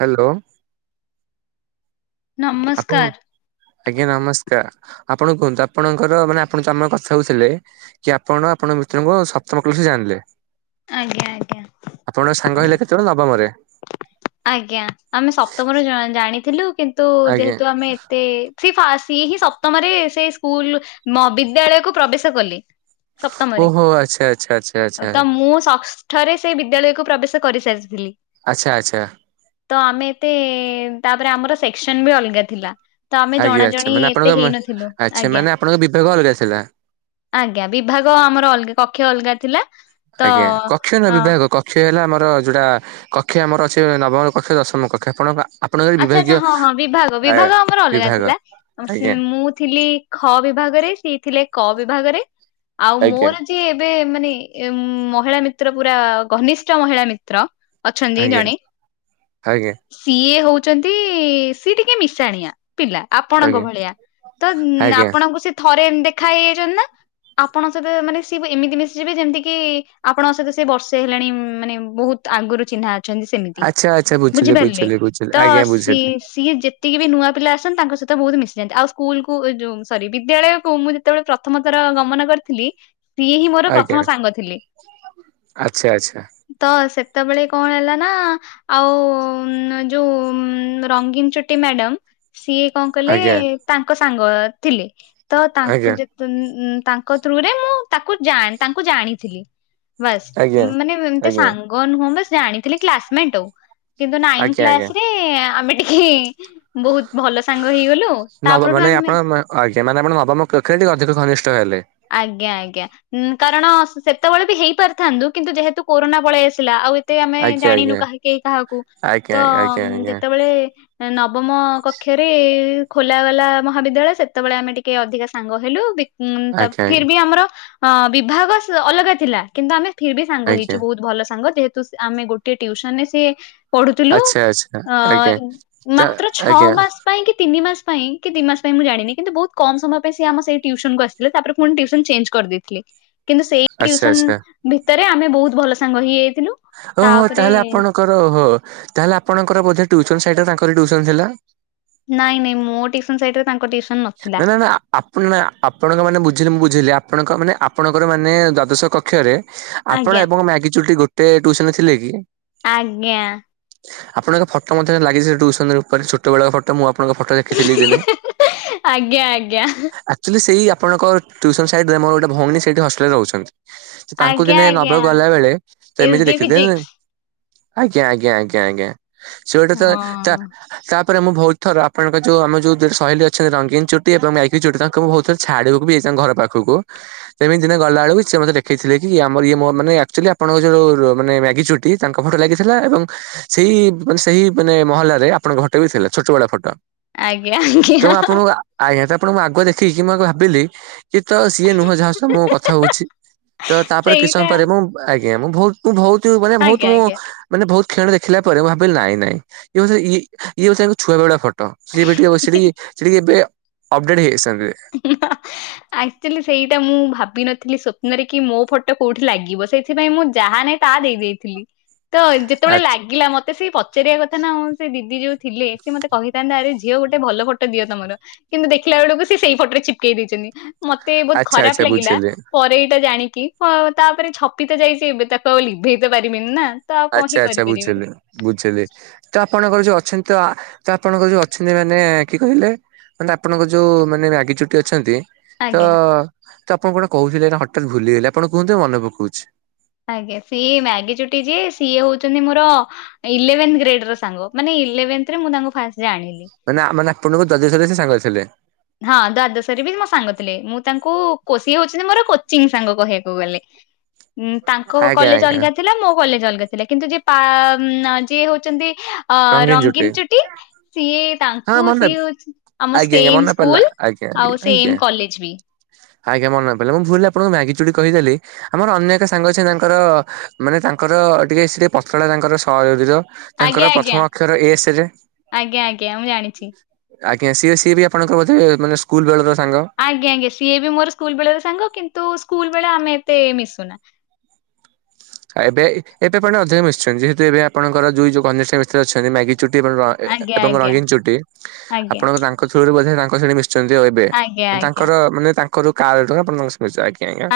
Hello ଆପଣ ନମସ୍କାର ଆଜ୍ଞା ନମସ୍କାର ଆପଣ କୁହନ୍ତୁ ଆପଣଙ୍କର ମାନେ ଆପଣ ଆମର କଥା ହଉଥିଲେ କି ଆପଣ ଆପଣଙ୍କ ମିତ୍ରଙ୍କୁ ସପ୍ତମ ସେ ଜାଣିଲେ ଆଜ୍ଞା ଆଜ୍ଞା। ଆପଣଙ୍କ ସାଙ୍ଗ ହେଲେ କେତେବେଳେ ନବମରେ? ଆଜ୍ଞା ଆମେ ସପ୍ତମରୁ ଜାଣିଥିଲୁ କିନ୍ତୁ ଆଜ୍ଞା ଯେହେତୁ ଆମେ ଏତେ ସେ ସିଏ ହିଁ ସପ୍ତମରେ ସେ ସ୍କୁଲ ବିଦ୍ୟାଳୟକୁ ପ୍ରବେଶ କଲେ। ସପ୍ତମରେ ଓହୋ ଆଚ୍ଛା ଆଚ୍ଛା ଆଚ୍ଛା ଆଉ ଆଚ୍ଛା। ତ ମୁଁ ସ ଥରେ ସେ ବିଦ୍ୟାଳୟକୁ ପ୍ରବେଶ କରିସାରିଥିଲି ଆଚ୍ଛା ଆଚ୍ଛା ତ ଆମେ ଏତେ ତାପରେ ଆମର ସେକ୍ସନ ବି ଅଲଗା ଥିଲା ତ ଆମେ ଆଜ୍ଞା ଜଣା ଆଚ୍ଛା ଜଣି ମାନେ ଆପଣଙ୍କ ଏତେ ହେଇନଥିଲୁ ଆଚ୍ଛା ଆଜ୍ଞା ମାନେ ଆପଣଙ୍କ ବିଭାଗ ଅଲଗା ଥିଲା। ଆଜ୍ଞା ବିଭାଗ ଆମର ଅଲଗା କକ୍ଷ ଅଲଗା ଥିଲା। ତ ଆଜ୍ଞା କକ୍ଷ ନା ଅ ବିଭାଗ କକ୍ଷ ହେଲା ଆମର ଯଉଟା କକ୍ଷ ଆମର ଅଛି ନବମ କକ୍ଷ ଦଶମ କକ୍ଷ ଆପଣଙ୍କ ଆପଣଙ୍କର ଆଚ୍ଛା ବିଭାଗୀୟ ଆଚ୍ଛା ହଁ ହଁ ବିଭାଗ ଆ ବିଭାଗ ଆମର ଅଲଗା ବିଭାଗ ଥିଲା ଆ ସେ ଆଜ୍ଞା ମୁଁ ଥିଲି ଖ ବିଭାଗରେ ସି ଥିଲେ କ ବିଭାଗରେ ଆଉ ଆଜ୍ଞା ମୋର ସ ଏବେ ମାନେ ମହିଳା ମିତ୍ର ପୁରା ଘନିଷ୍ଠ ମହିଳା ମିତ୍ର ଅଛନ୍ତି ଆଜ୍ଞା ଜଣେ ଆଜ୍ଞା ସିଏ ହଉଛି ସି ଟିକେ ମିଶାଣିଆ ପିଲା ଆପଣଙ୍କ ଆଜ୍ଞା ଭଳିଆ ତ ଆଜ୍ଞା। ଆପଣଙ୍କୁ ସେ ଥରେ ଦେଖା ହେଇଯାଇଛ ନା ଆପଣଙ୍କ ସହିତ ମାନେ ସିଏ ଏମିତି ମିଶିଯିବେ ଯେମିତି କିି ଆପଣଙ୍କ ସହିତ ସେ ବର୍ଷେ ହେଲେଣି ମାନେ ବହୁତ ଆଗରୁ ଚିହ୍ନା ଅଛନ୍ତି ସେମିତି ଆଚ୍ଛା ଆଚ୍ଛା ବୁଝିଲି ବୁଝିପାରିଲେ ବୁଝିଲି ବୁଝିଲି ତ ଆଜ୍ଞା ସି ବୁଝିଲି ସିଏ ଯେତିକି ବି ନୂଆ ପିଲା ଆସନ୍ତି ତାଙ୍କ ସହିତ ବହୁତ ମିଶିଯାଆନ୍ତି। ଆଉ ସ୍କୁଲ କୁ ସରି ବିଦ୍ୟାଳୟ କୁ ଯେତେବେଳେ ପ୍ରଥମ ଥର ଗମନ କରିଥିଲି ସିଏ ହିଁ ମୋର ଆଜ୍ଞା ପ୍ରଥମ ସାଙ୍ଗ ଥିଲେ ଆଚ୍ଛା ଆଚ୍ଛା ତ ସେତେବେଳେ କଣ ହେଲା ନାଁ ଆଉ ଯୋଉଁ ରଙ୍ଗୀନ ଚୋଟି ମ୍ୟାଡାମ ସିଏ କଣ କଲେ ଆଜ୍ଞା ତାଙ୍କ ସାଙ୍ଗ ଅଁ ଥିଲେ ତ ତାଙ୍କୁ ଆଜ୍ଞା ଯେତେ ତଉଁ ତାଙ୍କ ଥ୍ରୁରେ ମୁଁ ତାକୁ ଜାଣି ତାଙ୍କୁ ଜାଣିଥିଲି ବାସ୍ ଆଜ୍ଞା ମାନେ ଏମିତି ଆଜ୍ଞା ସାଙ୍ଗ ନୁହଁ ବାସ ଜାଣିଥିଲି କ୍ଲାସମେଟ ଆଉ କିନ୍ତୁ ନାଇଁ ଆଜ୍ଞା ଆଜ୍ଞା ଏଁ ଆମେ ଟିକେ ହେଁ ବହୁତ ଭଲ ସାଙ୍ଗ ହେଇଗଲୁ ନବ ତାପଠୁଁ ମାନେ ଆମେ ଆପଣ ମ- ଆଜ୍ଞା ମାନେ ଆପଣ ବାପା ମା ଙ୍କ ଅଧିକ ଘନିଷ୍ଠ ହେଲେ ଆଜ୍ଞା ଆଜ୍ଞା। ଉଁ କାରଣ ସେତେବେଳେ ବି ହେଇ ପାରିଥାନ୍ତୁ କିନ୍ତୁ ଯେହେତୁ କୋରନା ପଳେଇ ଆସିଲା ଆଉ ଏତେ ଆମେ ଆଜ୍ଞା ଜାଣିନୁ ଆଜ୍ଞା କାହିଁକି କାହାକୁ ଆଜ୍ଞା ତ ଆଜ୍ଞା ଆଜ୍ଞା ଯେତେବେଳେ ନବମ କକ୍ଷରେ ଖୋଲା ଗଲା ମହାବିଦ୍ୟାଳୟ ସେତେବେଳେ ଆମେ ଟିକେ ଅଧିକା ସାଙ୍ଗ ହେଲୁ ବି ହୁଁ ତପ୍ ଆଜ୍ଞା ଆଜ୍ଞା। ଆମର ଅ ବିଭାଗ ସଁ ଅଲଗା ଥିଲା କିନ୍ତୁ ଆମେ ଫି୍ର ବି ସାଙ୍ଗ ଆଜ୍ଞା ହେଇଛୁ ବହୁତ ଭଲ ସାଙ୍ଗ ଯେହେତୁ ବାସ ଆମେ ଗୋଟେ ଟ୍ୟୁସନରେ ସିଏ ପଢୁଥିଲୁ ଆଚ୍ଛା ଆଚ୍ଛା ଅଁ ଆଜ୍ଞା ତା ମାତ୍ର ଛଅ ଆଜ୍ଞା ମାସ ପାଇଁ କି ତିନି ମାସ ପାଇଁ କି ଦି ମାସ ପାଇଁ ମୁଁ ଜାଣିନି କିନ୍ତୁ ବହୁତ କମ ସମୟ ପାଇଁ ସେ ଆମ ସେଇ ଟ୍ୟୁସନକୁ ଆସିଥିଲେ ତାପରେ ମୁଁ ଫୁଣି ଟ୍ୟୁଉସନ ଚେଞ୍ କରିଦେଇଥିଲି କିନ୍ତୁ ସେଇସ ଆଚ୍ଛା ଆଚ୍ଛା ଟ୍ୟୁଉସନ ଭିତରେ ଆମେ ବହୁତ ଭଲ ସାଙ୍ଗ ହେଇଯାଇଥିଲୁ। ଓ ହୋ ତାପରେ ତାହେଲେ ଆପଣଙ୍କର ଓହୋ ତାହେଲେ ଆପଣଙ୍କର ବୋଧେ ଟ୍ୟୁଉସନ ସାଇଡ୍ ରେ ତାଙ୍କରି ଟ୍ୟୁଉସନ ଥିଲା। ନାଇଁ ନାଇଁ ମୋ ଟ୍ୟୁଉସନ ସାଇଡ୍ ରେ ତାଙ୍କ ଟ୍ୟୁଉସନ ନାଁ ନାଁ। ଆପଣ ନାଁ ଆପଣଙ୍କ ମାନେ ବୁଝିଲ ମୁଁ ବୁଝିଲି ଆପଣଙ୍କ ମାନେ ଆପଣଙ୍କର ମାନେ ଦ୍ଵାଦଶ କକ୍ଷରେ ଆଜ୍ଞା ଆପଣ ଆପଣଙ୍କ ମ୍ୟାଗି ଚୁଟି ଗୋଟେ ଟ୍ୟୁଉସନ ରେ ଥିଲେ କି? ଆଜ୍ଞା। ଆପଣଙ୍କ ଫଟୋ ମଧ୍ୟ ଲାଗି ଟ୍ୟୁଉସନ ଉପରେ ଛୋଟ ବେଳ ର ଫଟୋ ମୁଁ ଆପଣଙ୍କ ଫଟୋ ଦେଖିଥିଲି ଦିନେ ଏଁହେଁ ଆଜ୍ଞା ଆଜ୍ଞା। ଆଚ୍ୟୁୟେଲି ସେଇ ଆପଣଙ୍କ ଟ୍ୟୁଉସନ ସାଇଡ୍ ରେ ମୋର ଗୋଟେ ଭଉଣୀ ସେଇଠି ହଷ୍ଟେଲରେ ରହୁଛନ୍ତି। ତାଙ୍କୁ ଆଜ୍ଞା ଦିନେ ଆଜ୍ଞା ନବାକୁ ଗଲା ବେଳେ ତ ଏସ୍ ଏମିତି ଡି ଦେଖିଦେଲି ଫିଜିକ୍ସ ଆଜ୍ଞା ଆଜ୍ଞା ଆଜ୍ଞା ଆଜ୍ଞା ସିଏ ଗୋଟେ ତ ହଁ ତାପରେ ମୁଁ ବହୁତ ଥର ଆପଣଙ୍କ ଯୋଉଁ ଆମ ଯୋଉଁ ସହୀଲି ଅଛନ୍ତି ରଙ୍ଗ ଗ୍ରିନଚୁଟି ଏବଂ ମ୍ୟାଗି ଚୁଟି ତାଙ୍କୁ ବହୁ ଥର ଛାଡିବାକୁ ବି ଯାଇଚି ଘର ପାଖକୁ ଏମିତି ଦିନେ ଗଲା ବେଳକୁ ସେ ମୋତେ ଦେଖିଥିଲେ କି ଆମର ଇଏ ମୋ ମାନେ ଆଚ୍ୟୁୟେଲି ଆପଣଙ୍କ ଯୋଉଁ ମାନେ ମ୍ୟାଗି ଚୁଟି କି ତାଙ୍କ ଫଟୋ ଲାଗିଥିଲା ଏବଂ ସେଇ ମାନେ ସେଇ ମାନେ ମହାଁଲା ରେ ଆପଣଙ୍କ ଫଟୋ ବି ଥିଲା ଛୋଟ ବେଳ ର ଫଟୋ। ଆଜ୍ଞା ଆଜ୍ଞା ତେଣୁ ଆପଣଙ୍କୁ ଆଜ୍ଞା ତ ଆପଣଙ୍କୁ ଆଗ ଦେଖିକି ମୁଁ ଭାବିଲି କି ତ ସିଏ ନୁହଁ ଯାହା ସହ ମୁଁ କଥା ହଉଛି। ତ ତାପରେ କିଛି ସମୟ ସେଇଟା ପରେ ମୁଁ ଆଜ୍ଞା ମୁଁ ବହୁତ ମୁଁ ବହୁତ ମାନେ ବହୁତ ଆଜ୍ଞା ଆଜ୍ଞା ମାନେ ବହୁତ କ୍ଷଣ ଦେଖିଲା ପରେ ମୁ ଭାବିଲି ନାହିଁ ନାହିଁ ଇଏ ବୋଧେ ଇଏ ଇଏ ସେଇ ହୋଉଛି ଛୁଆ ବେଳର ଫଟୋ ଟୋ ସେଇ ଭିଡିଓ ବସିକି ଏଇ ଏବେ ଅବ୍ ଡେଟ ହେଇସାରିଲେଣି। ହିଁ ହାଁ ହାଁ ଆକ୍ଚୁଆଲି ସେଇଟା ମୁଁ ଭାବିନଥିଲି ସ୍ବପ୍ନରେ କି ମୋ ଫଟୋ କୋଉଁଠି ଲାଗିବ ସେଇ ସେଥିପାଇଁ ମୁଁ ଯାହା ନାହିଁ ତାହା ଦେଇ ଦେଇଥିଲି ତ ଯେତେବେଳେ ଲାଗିଲା ମୋତେ ସେଇ ପ ପଚାରିବା କଥା ନାଁ ଆଉ। ସେ ଦିଦି ଯୋଉଁ ଥିଲେ ସେ ମୋତେ କହିଥାନ୍ତେ ଆରେ ଝିଅ ଗୋଟେ ଭଲ ଫଟୋ ଦିଅ ତମର। କିନ୍ତୁ ଦେଖିଲା ବେଳକୁ ସେ ସେଇ ଫଟୋରେ ଚିପକେଇ ଦେଇଛନ୍ତି ମତେ ବହୁତ ଆଚ୍ଛା ଆଚ୍ଛା ଖରାପ ଲାଗିଲା ବୁଝିଲି। ପରେ ଏଇଟା ଜାଣିକି ହଁ ତାପରେ ଛପି ତ ଯାଇଛି ଏବେ ତାକୁ ଆଉ ଲିଭେଇ ତ ପାରିବିନି ନା ତ ଆଉ କଣ ହିଁ ଆଚ୍ଛା ଆଚ୍ଛା କରିପାରିବି ବୁଝିଲି ବୁଝିଲି ତ ଆପଣଙ୍କର ଯୋଉ ଅଛନ୍ତି ତ ଆପଣଙ୍କର ଯୋଉ ଅଛନ୍ତି ମାନେ କିଏ କହିଲେ ମାନେ ଆପଣଙ୍କ ଯୋଉ ମାନେ ମ୍ୟାଗିଚୁଟି ଅଛନ୍ତି। ତ ଆଜ୍ଞା। ତ ଆପଣ କଣ କହୁଥିଲେ ନା ହଠାତ୍ ଭୁଲିଗଲେ ଆପଣ କୁହନ୍ତୁ ମନେ ପକାଉଛି। ଆଜ୍ଞା ସିଏ ମ୍ୟାଗି ଚୁଟି ଯିଏ ସିଏ ହଉଛନ୍ତି ମୋର ଇଲେଭେନ୍ ଗ୍ରେଡ ର ସାଙ୍ଗ ମାନେ ଇଲେଭେନ୍ ଥେ ରେ ମୁଁ ତାଙ୍କୁ ଫାଷ୍ଟ ଜାଣିଲି। ମାନେ ମାନେ ଆପଣଙ୍କୁ ଦ୍ୱାଦଶ ରେ ସେ ସାଙ୍ଗରେ ଥିଲେ। ହଁ ଦ୍ଵାଦଶରେ ବି ମୋ ସାଙ୍ଗ ଥିଲେ ମୁଁ ତାଙ୍କୁ କୋଚିଂ ହଉଛନ୍ତି ମୋର କୋଚିଂ ସାଙ୍ଗ କହିବାକୁ ଗଲେ। [inaudible] ତାଙ୍କ ଆଜ୍ଞା କଲେଜ ଆଜ୍ଞା ଅଲଗା ଥିଲା ମୋ କଲେଜ ଅଲଗା ଥିଲା କିନ୍ତୁ ଯିଏ ପା ଯିଏ ହଉଛନ୍ତି। ଅ ରଙ୍ଗୀନ ଚୁଟି ସିଏ ହଁ ତାଙ୍କୁ ମନେ ସିଏ ହଉଚି ଆମ ଆଜ୍ଞା ଆଜ୍ଞା ସେମ ମନେ ପଡିଲା ସ୍କୁଲ ଆଜ୍ଞା ଆଜ୍ଞା ଆଉ ସେ ଆଜ୍ଞା। ଏମ କଲେଜ ବି ଆଜ୍ଞା ମନେପଇଲା ମୁଁ ଭୁଲ ରେ ଆପଣଙ୍କୁ ମ୍ୟାଗି ଚୁଡ଼ି କହିଦେଲି ଆମର ଅନ୍ୟ ଏକ ସାଙ୍ଗ ଅଛ ତାଙ୍କର ମାନେ ତାଙ୍କର ଟିକେ ସେ ପତଳା ତାଙ୍କର ସରିର ଆଜ୍ଞା ତାଙ୍କର ଆଜ୍ଞା ପ୍ରଥମ ଅକ୍ଷର ଏସରେ ଆଜ୍ଞା ଆଜ୍ଞା ମୁଁ ଜାଣିଛି। ଆଜ୍ଞା ସିଏ ସିଏ ବି ଆପଣଙ୍କ ବୋଧେ ମାନେ ସ୍କୁଲ ବେଳର ସାଙ୍ଗ ଆଜ୍ଞା ଆଞା ସିଏ ବି ମୋର ସ୍କୁଲ ବେଳର ସାଙ୍ଗ କିନ୍ତୁ ସ୍କୁଲ ବେଳେ ଆମେ ଏତେ ମିଶୁନା ଆଉ ଏବେ ଏବେ ଅଧିକ ମିଶୁଛନ୍ତି ଯେହେତୁ ଏବେ ଆପଣଙ୍କର ଯୋଉ ଯୋଉ ଘନିଷ୍ଠ ମିତ୍ର ଅଛନ୍ତି ମ୍ୟାଗି ଚୁଟି ଏବଂ ଆଜ୍ଞା ଏବଂ ଆଜ୍ଞା ରଙ୍ଗୀନ ଚୁଟି ଆଜ୍ଞା ଆପଣଙ୍କ ତାଙ୍କ ଥ୍ରୁରୁ ବୋଧେ ତାଙ୍କ ଶ ମିଶୁଛନ୍ତି ଏବେ ଆଜ୍ଞା ଆଜ୍ଞା ତାଙ୍କର ମାନେ ତାଙ୍କର କା ଆପଣ ଆଜ୍ଞା ଆଜ୍ଞା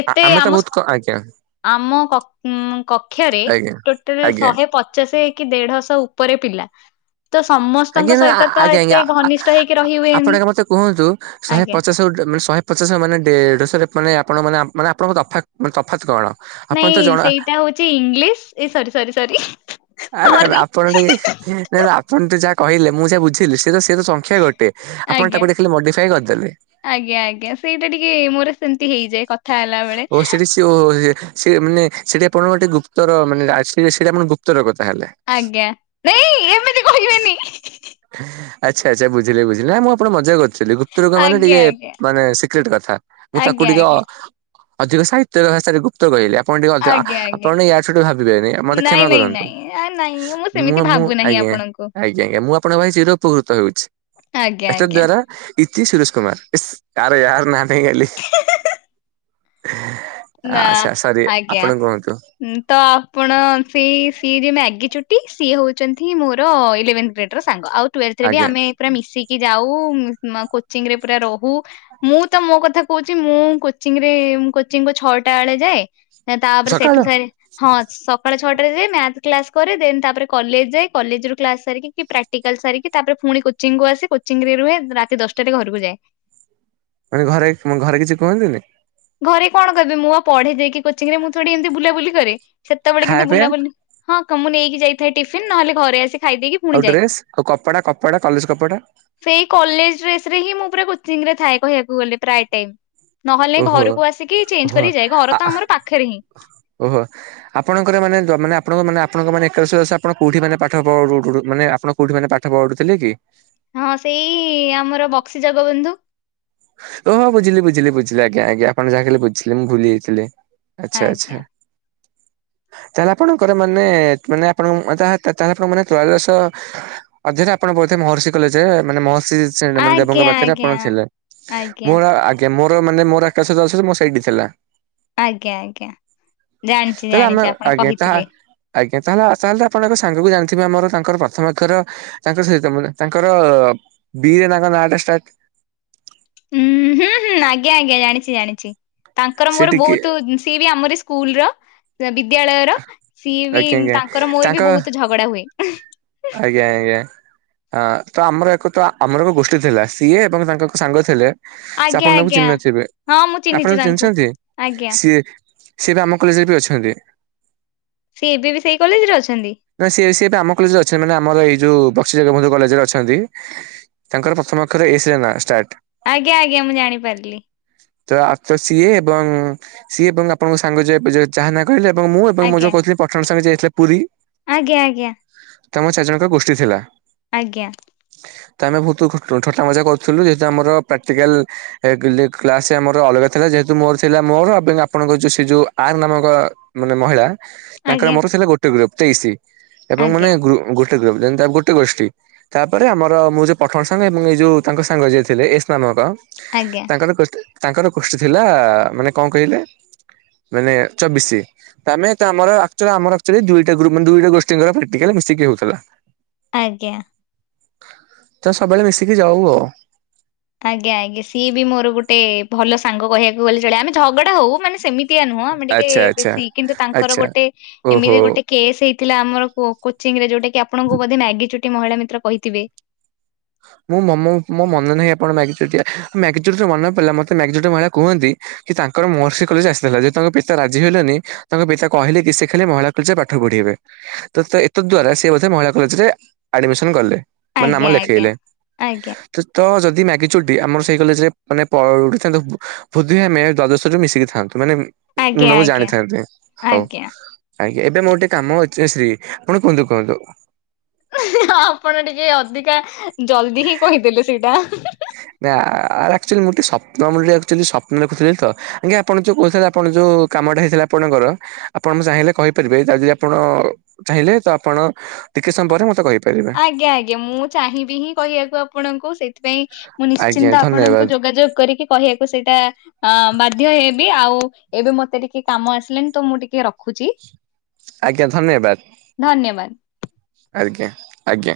ଏତେ ଆମେ ତ ଆମ ସ୍କୁ ବହୁତ ଆଜ୍ଞା ଆମ କ କକ୍ଷରେ ଆଜ୍ଞା। ଟୋଟାଲ ଆଜ୍ଞା ଶହେପ ଚା ସେ କି ଦେଢଶହ ଉପରେ ପିଲା ତ ଆଜ୍ଞା ସମସ୍ତଙ୍କ ନା ସହିତ ତ ଆଜ୍ଞା ଆଜ୍ଞା ଏତେ ଘନିଷ୍ଠ ହେଇକି ରହି ଆପଣ ହୁଏନି ଆଗେ ମତେ କୁହନ୍ତୁ ଶହେ ଆଜ୍ଞା ପଚାଶ ମାନେ ଶହେ ପଚାସେ ମାନେ ଦେଢ଼ଶହ ମାନେ ଆପଣ ମାନେ ମାନେ ଆପଣଙ୍କ ତଫାତ୍ ମାନେ ତଫାତ୍ କଣ? ଆପଣ ତ ନାଇଁ ଜଣା ସେଇଟା ହଉଛି ଇଂଲିଶ ସରି ସରି ସରି ଆରେ ଆରେ ସରି ଆପଣ ଆଜ୍ଞା ଟିକେ ଆ ଆପଣ ତ ଯାହା କହିଲେ ମୁଁ ଯାହା ବୁଝିଲି ସେ ତ ସେ ତ ସଂଖ୍ୟା ଗୋଟେ ଆପଣ ତାକୁ ଦେଖିଲି ମଡିଫାଇ କରିଦେଲେ। ଆଜ୍ଞା ଆଜ୍ଞା ସେଇଟା ଟିକେ ମୋର ସେମିତି ହେଇଯାଏ କଥା ହେଲା ବେଳେ ଓ ସେଠି ସି ମାନେ ସେଇଟି ଆପଣଙ୍କ ଗୋଟେ ଗୁପ୍ତର ମାନେ ସେଇଟା ଆପଣ ଗୁପ୍ତ ରୋଗ ତାହାଲେ ଆଜ୍ଞା ନାଇଁ ଏମିତି କହିବେନି। ଆଚ୍ଛା ଆଚ୍ଛା ବୁଝିଲେ ବୁଝିଲେ ନା ମୁଁ ଆପଣ ମଜା କରୁଛି। ଗୁପ୍ତ ରୋଗ ମାନେ ଆଜ୍ଞା ଟିକେ ଆଜ୍ଞା ମାନେ ସିକ୍ରେଟ କଥା ମୁଁ ତାକୁ ଆଜ୍ଞା ଟିକେ ଆଜ୍ଞା ଅଧିକ ସାହିତ୍ୟ ଭାଷାରେ ଗୁ ପ୍ତ କହିଲି ଆପଣ ଟିକେ ଅ ଆଜ୍ଞା ଆଜ୍ଞା ଆପଣ ଟିକେ ୟାଡୁ ସେୟାଡୁ ଭାବିବେନି ମତେ ନାଇଁ କ୍ଷମା ନାଇଁ କରନ୍ତୁ। ନାଇଁ ଆ ନାଇଁ ସେମିତି ମୁଁ ମୁଁ ଭାବୁ ନାହିଁ ଆଜ୍ଞା ଆଜ୍ଞା। ଆପଣଙ୍କୁ ଆଜ୍ ଆ୍ଞା ମୁଁ ଆପଣଙ୍କ ଭାଇ ଚିର ଉପକୃତ ହେଉଛି ଆଜ୍ଞା ଏତ ଆଜ୍ଞା ଦ୍ଵାରା ଇତି ସୁରେଶ କୁମାର ଇସ ଆରେ ୟାର ନା ନେଇଗଲି [inaudible] ନା ଆଚ୍ଛା ସରି ଆଜ୍ଞା ଆପଣ କୁହନ୍ତୁ ତ ଆପଣ ସେଇ ସେ ଜେ ମ୍ୟାଗି ଚୁଟି ସିଏ ହଉଛନ୍ତି ମୋର ଇଲେଭେନ୍ ସାଙ୍ଗ ଆଉ ଟୁୱେଲର୍ଥରେ ଆଜ୍ଞା ଆମେ ମିଶିକି ଯାଉ କୋଚିରେ ପୁରା ରହୁ ମୁଁ ତ ମୋ କଥା କହୁଛି ମୁଁ କୋଚିଂରେ [unintelligible] କୁ ଛଅଟା ଅଳେ ଯାଏ ଏଁ ତାପରେ ସକାଳ ସେଠୁ ସାରି ହଁ ସ ସକାଳ ଛଅଟାରେ ଯାଏ ମ୍ୟାଥ୍ କ୍ଲାସ୍ କରେ ଦେନ୍ ତାପରେ କଲେଜ୍ ଯାଏ କଲେଜରୁ କ୍ଲାସ୍ ସାରିକି କି ପ୍ରା [unintelligible] ଟିକାଲ୍ ସାରିକି ତାପରେ ଫୁଣି କୋଚିଂକୁ ଆସେ କୋଚିଂ ରେ ରୁହେ ରାତି ଦଶ୍ ଟାରେ ଘରକୁ ଯାଏ। ମାନେ ଘରେ [unintelligible] ଘରେ କିଛି କୁହନ୍ତିନି? ଘରେ କଣ କହିବେ ମୁଁ ଆ ପଢେ ଯାଇକି କୋଚିଂ ରେ ମୁଁ ଥୋଡି ଏମ୍ତି ବୁଲାବୁଲି କରେ ସେତେବେଳେ କିନ୍ତୁ ଖାଇବା ପିଇବା ବୁଲାବୁଲି ହଁ କ ମୁଁ ନେଇକି ଯାଇଥାଏ ଟିଫିନ୍ ନହେଲେ ଘରେ ଆସି ଖାଇଦେଇକି ପୁଣି ଆଉ ଯାଏ। ଡ୍ରେସ୍ ଆଉ କପଡା କପଡା କଲେଜ୍ କପଡା? ସେଇ କଲେଜ୍ ଡ୍ରେସ୍ ରେ ହିଁ ମୁଁ ପୁରା କୋଚିଂ ରେ ଥାଏ କହିବାକୁ ଗଲେ ପ୍ରାୟ ଟାଇମ୍ ନହ ଓହୋ ଘରକୁ ଆସିକି ଚେଞ୍ଜ୍ ଓହୋ କରି ଯାଏ ଘର ଆ ତ ଆମର ପାଖରେ ହିଁ। ଓହୋ। ଆପଣଙ୍କର ମାନେ ଦ ମାନେ ଆପଣଙ୍କ ମାନ ଆପଣଙ୍କ ମାନେ [unintelligible] ମାନେ ଆପଣ କୋଉଠି ମାନେ ପାଠ ପଢୁଥିଲେ କି? ହଁ ସେଇ ଆମର ବକ୍ସି ଜଗବନ୍ଧୁ। ଓହୋ ବୁଝିଲି ବୁଝିଲି ବଝିଲି ଆଜ୍ଞା ଆଜ୍ଞା ଆପଣ ଯାହା କହିଲେ ବୁଝିଲି ମୁଁ ଭୁଲି ଯାଇଥିଲି। ଆଚ୍ଛା ଆଜ୍ଞା। ଆଚ୍ଛା। ତାହେଲେ ଆପଣଙ୍କର ମାନେ ମାନେ ଆପଣଙ୍କ [unintelligible] ତାହେଲେ ଆପଣ ମାନେ ତ୍ରୟଦଶ ଅଧରେ ଆପଣ ବୋଧେ ମହର୍ଷି କଲେଜ୍ ରେ ମାନେ [unintelligible] ଆଜ୍ଞା ଦେବଙ୍କ ପାଖରେ ଆଜ୍ଞା ଆପଣ ଥିଲେ। ଆଜ୍ଞା ମୋର ଆଜ୍ଞା ମୋର ମାନେ ମୋର ଆକାଶ [unintelligible] ମୋ ସେଇଠି ଥିଲା। ଆଜ୍ଞା ଆଜ୍ଞା ଜାଣିଚି ତାହେଲେ ଆମେ ଜାଣିଚି ଆପଣ ଆଜ୍ଞା ତାହା କହିଥିଲେ। ଆଜ୍ଞା ତାହେଲେ ଆ [unintelligible] ତାହେଲେ ଆପଣଙ୍କ ସାଙ୍ଗକୁ ଜାଣିଥିବେ ଆମର ତାଙ୍କର ପ୍ରଥମ [unintelligible] ତାଙ୍କ ସହିତ ମାନେ ତାଙ୍କର ବି ରେ ତାଙ୍କ ନାଁ ଟା ଷ୍ଟାର୍ଟ। ହୁଁ-ହୁଁ-ହୁଁ ଆଜ୍ଞା ଆଜ୍ଞା ଜାଣିଚି ଜାଣିଚି ତାଙ୍କର ସେ ମୋର ଟିକେ ବହୁତୁ ସିଏ ବି ଆମରି ସ୍ କୁଲ୍ ର [unintelligible] ବିଦ୍ୟାଳୟର ସିଏ ବି ଆଜ୍ଞା ଆଜ୍ଞା ତାଙ୍କର ମୋର ତାଙ୍କ ବି ବହୁତୁ ଝଗଡା ହୁଏ। ଆଜ୍ଞା ଆଜ୍ଞା। ହଁ ତ ଆମର ଏକ ତ ଆମର ଏକ ଗୋଷ୍ଠୀ ଥିଲା ସିଏ ଏବଂ ତାଙ୍କ ସାଙ୍ଗ ଥିଲେ ସେ ଆଜ୍ଞା ଆପଣ ତାଙ୍କୁ ଆଜ୍ଞା ଚିହ୍ନି ନଥିବେ। ହଁ ମୁଁ ଚିହ୍ନିଛି ଆପଣ ତାଙ୍କୁ। ଚିହ୍ନିଛନ୍ତି ଆଜ୍ଞା ସିଏ ସିଏ ବି ଆମ କଲେଜ୍ ରେ ବି ଅଛନ୍ତି। ସିଏ ଏବେ ବି ସେଇ କଲେଜ୍ ରେ ଅଛନ୍ତି? ନା ସିଏ ସିଏ ବା ଆମ କଲେଜ୍ ରେ ଅଛନ୍ତି ମାନେ ଆମର ଏଇ ଯୋଉ ବକ୍ସି ଜଗବନ୍ଧୁ କଲେଜ୍ ରେ ଅଛନ୍ତି। ତାଙ୍କର ପ୍ରଥମ ଅକ୍ଷର ଏସ୍ ରେ ନା ଷ୍ଟାର୍ଟ। ଆଜ୍ଞା ଆଜ୍ଞା ମୁଁ ଜାଣିପାରିଲି। ତ ଆ ତ ସିଏ ଏବଂ ସିଏ ଏବଂ ଆପଣଙ୍କ ସାଙ୍ଗ [unintelligible] ଯାହା ନା କହିଲେ ଏବଂ ମୁଁ ଏବଂ ମୁଁ ଆଜ୍ଞା ଯୋଉ କହୁଥିଲି ପଠାଣ ସାଙ୍ଗେ ଯାଇଥିଲେ ପୁରୀ। ଆଜ୍ଞା ଆଜ୍ଞା। ତମ ଚାର୍ ଜଣଙ୍କ ଗୋଷ୍ଠୀ ଥିଲା। ଆଜ୍ଞା। ତ ଆମେ ବହୁତୁ [unintelligible] ଥଟ୍ଟା ମଜା କରୁଥିଲୁ ଯେହେତୁ ଆମର ପ୍ରାକ୍ଟିକାଲ୍ [unintelligible] କ୍ଲାସ୍ ଆମର ଅଲଗା ଥିଲା ଯେହେତୁ ମୋର ଥିଲା ମୋର ଏବଂ ଆପଣଙ୍କ ଯୋଉ ସେ ଯୋଉ ଆର୍ ନାମକ ମାନେ ମହିଳା ତାଙ୍କର ଆଜ୍ଞା ମୋର ଥିଲା ଗୋଟେ ଗ୍ରୁପ୍ ତେଇଶି। ଏବଂ ମାନେ ଆଜ୍ଞା ଗ୍ରୁ ଗୋଟେ ଗ୍ରୁପ୍ [unintelligible] ଗୋଟେ ଗୋଷ୍ଠୀ। ତାପରେ ଆମର ମୁଁ ଯୋଉ ପଠାଣ ସାଙ୍ଗ ଏବଂ ଏଇ ଯୋଉ ତାଙ୍କ ସାଙ୍ଗ ଯିଏ ଥିଲେ ଏସ୍ ନାମକ ଆଜ୍ଞା। ତାଙ୍କର [unintelligible] ତାଙ୍କର ଗୋଷ୍ଠୀ ଥିଲା ମାନେ କଁ କହିଲେ ମାନେ ଚବିଶି ତାମେ ତ ଆମର [unintelligible] [unintelligible] ପ୍ରାକ୍ଟିକାଲ ମିଶିକି ହଉଥିଲା। ଆଜ୍ଞା। ତ ସବୁବେଳେ ମିଶିକି ଯାଉ ଆଉ। ଆଜ୍ଞା ଆଜ୍ଞା ସିଏ ବି ମୋର ଗୋଟେ ଭଲ ସାଙ୍ଗ କହିବାକୁ ଗଲେ ଚଳେ ଆମେ ଝଗଡା ହଉ ମାନେ ସେମିତି ଏମିତିଆ ନୁହଁ ଆମେ ଟିକେ ଆଚ୍ଛା ଆଚ୍ଛା ବେଶୀ କିନ୍ତୁ ତାଙ୍କର ଆଚ୍ଛା ଗୋଟେ ଓହୋ। ଏମିତି ଗୋଟେ କେସ୍ ହେଇଥିଲା ଆମର କୋଚିଂରେ ଯୋଉଟା କିି ଆପଣଙ୍କୁ ବୋଧେ ମ୍ୟାଗି ଚୁଟି ମହିଳା ମିତ୍ର କହିଥିବେ? ମୁଁ ମ ମୋ ମନେ ନାହିଁ ଆପଣ ମ୍ୟାଗି ଚୁଟିଆ ମ୍ୟାଗି ଚୁଟି ମନେ ପଡିଲା ମତେ ମ୍ୟାଗି ଚୁଟି ମହିଳା କୁହନ୍ତି କି ତାଙ୍କର ମହର୍ଷି କଲେଜ ଆସିଥିଲା ଯେହେତୁ ତାଙ୍କ ପିତା ରାଜି ହେଲେନି ତାଙ୍କ ପିତା କହିଲେ କି ସେ ଖାଲି ମହିଳା କଲେଜରେ ପାଠ ପଢିବେ। ତ ଏତତ ଦ୍ଵାରା ସେ ବୋଧେ ମହିଳା କଲେଜରେ ଆଡମିସନ କଲେ। ମାନେ ନାମ ଆଜ୍ଞା ଆଜ୍ଞା ଲେଖେଇଲେ। ଆଜ୍ଞା! ତ ଯଦି ମ୍ୟାଗି ଚୁଟି ଆମର ସେଇ କଲେଜରେ ମାନେ ପଢ଼ିଥାନ୍ତୁ ବୋଧେ ଆମେ ଦ୍ୱାଦଶରେ ମିଶିକି ଥାନ୍ତୁ। ମାନେ ମୁଁ ଆଜ୍ଞା ତମକୁ ଆଜ୍ଞା। ଜାଣିଥାନ୍ତି ହଉ। ଆଜ୍ଞା ଆଜ୍ଞା ଏବେ ମୋର ଟିକେ କାମ ଅଛି ଶ୍ରୀ, ଆପଣ କୁହନ୍ତୁ କୁହନ୍ତୁ? ଆପଣ ଟିକେ ଅଧିକା ଜଲଦି ହିଁ କହିଦେଲେ ସେଇଟା। ନା ଆକଚୁଆଲି ମୁଁ ଟିକେ ସ୍ୱପ୍ନ ମୁଁ ଟିକେ ଆକଚୁଆଲି ସ୍ୱପ୍ନ ଦେଖୁଥିଲି ତ ଆଜ୍ଞା। ଆପଣ ଯୋଉ କହୁଥିଲେ ଆପଣ ଯୋଉ କାମଟା ହେଇଥିଲା ଆପଣଙ୍କର ଆପଣ ଚାହିଁଲେ କହିପାରିବେ ଯଦି ଆପଣ ଚାହିଁଲେ ତ ଆପଣ ଟିକେ ସମୟ ପରେ ମତେ କହିପାରିବେ। ଆଜ୍ଞା ଆଜ୍ଞା ମୁଁ ଚାହିଁବି ହିଁ କହିବାକୁ ଆପଣଙ୍କୁ ସେଇଥିପାଇଁ ମୁଁ ଆଜ୍ଞା ନିଶ୍ଚିନ୍ତ ଆପଣଙ୍କୁ ଧନ୍ୟବାଦ ଯୋଗାଯୋଗ କରିକି କହିବାକୁ ସେଇଟା ଅ ବାଧ୍ୟ ହେଇବି ଆଉ ଏବେ ମତେ ଟିକେ କାମ ଆସିଲାନି ତ ମୁଁ ଟିକେ ରଖୁଛି। ଆଜ୍ଞା ଧନ୍ୟବାଦ। ଧନ୍ୟବାଦ। ଆଜ୍ଞା ଆଜ୍ଞା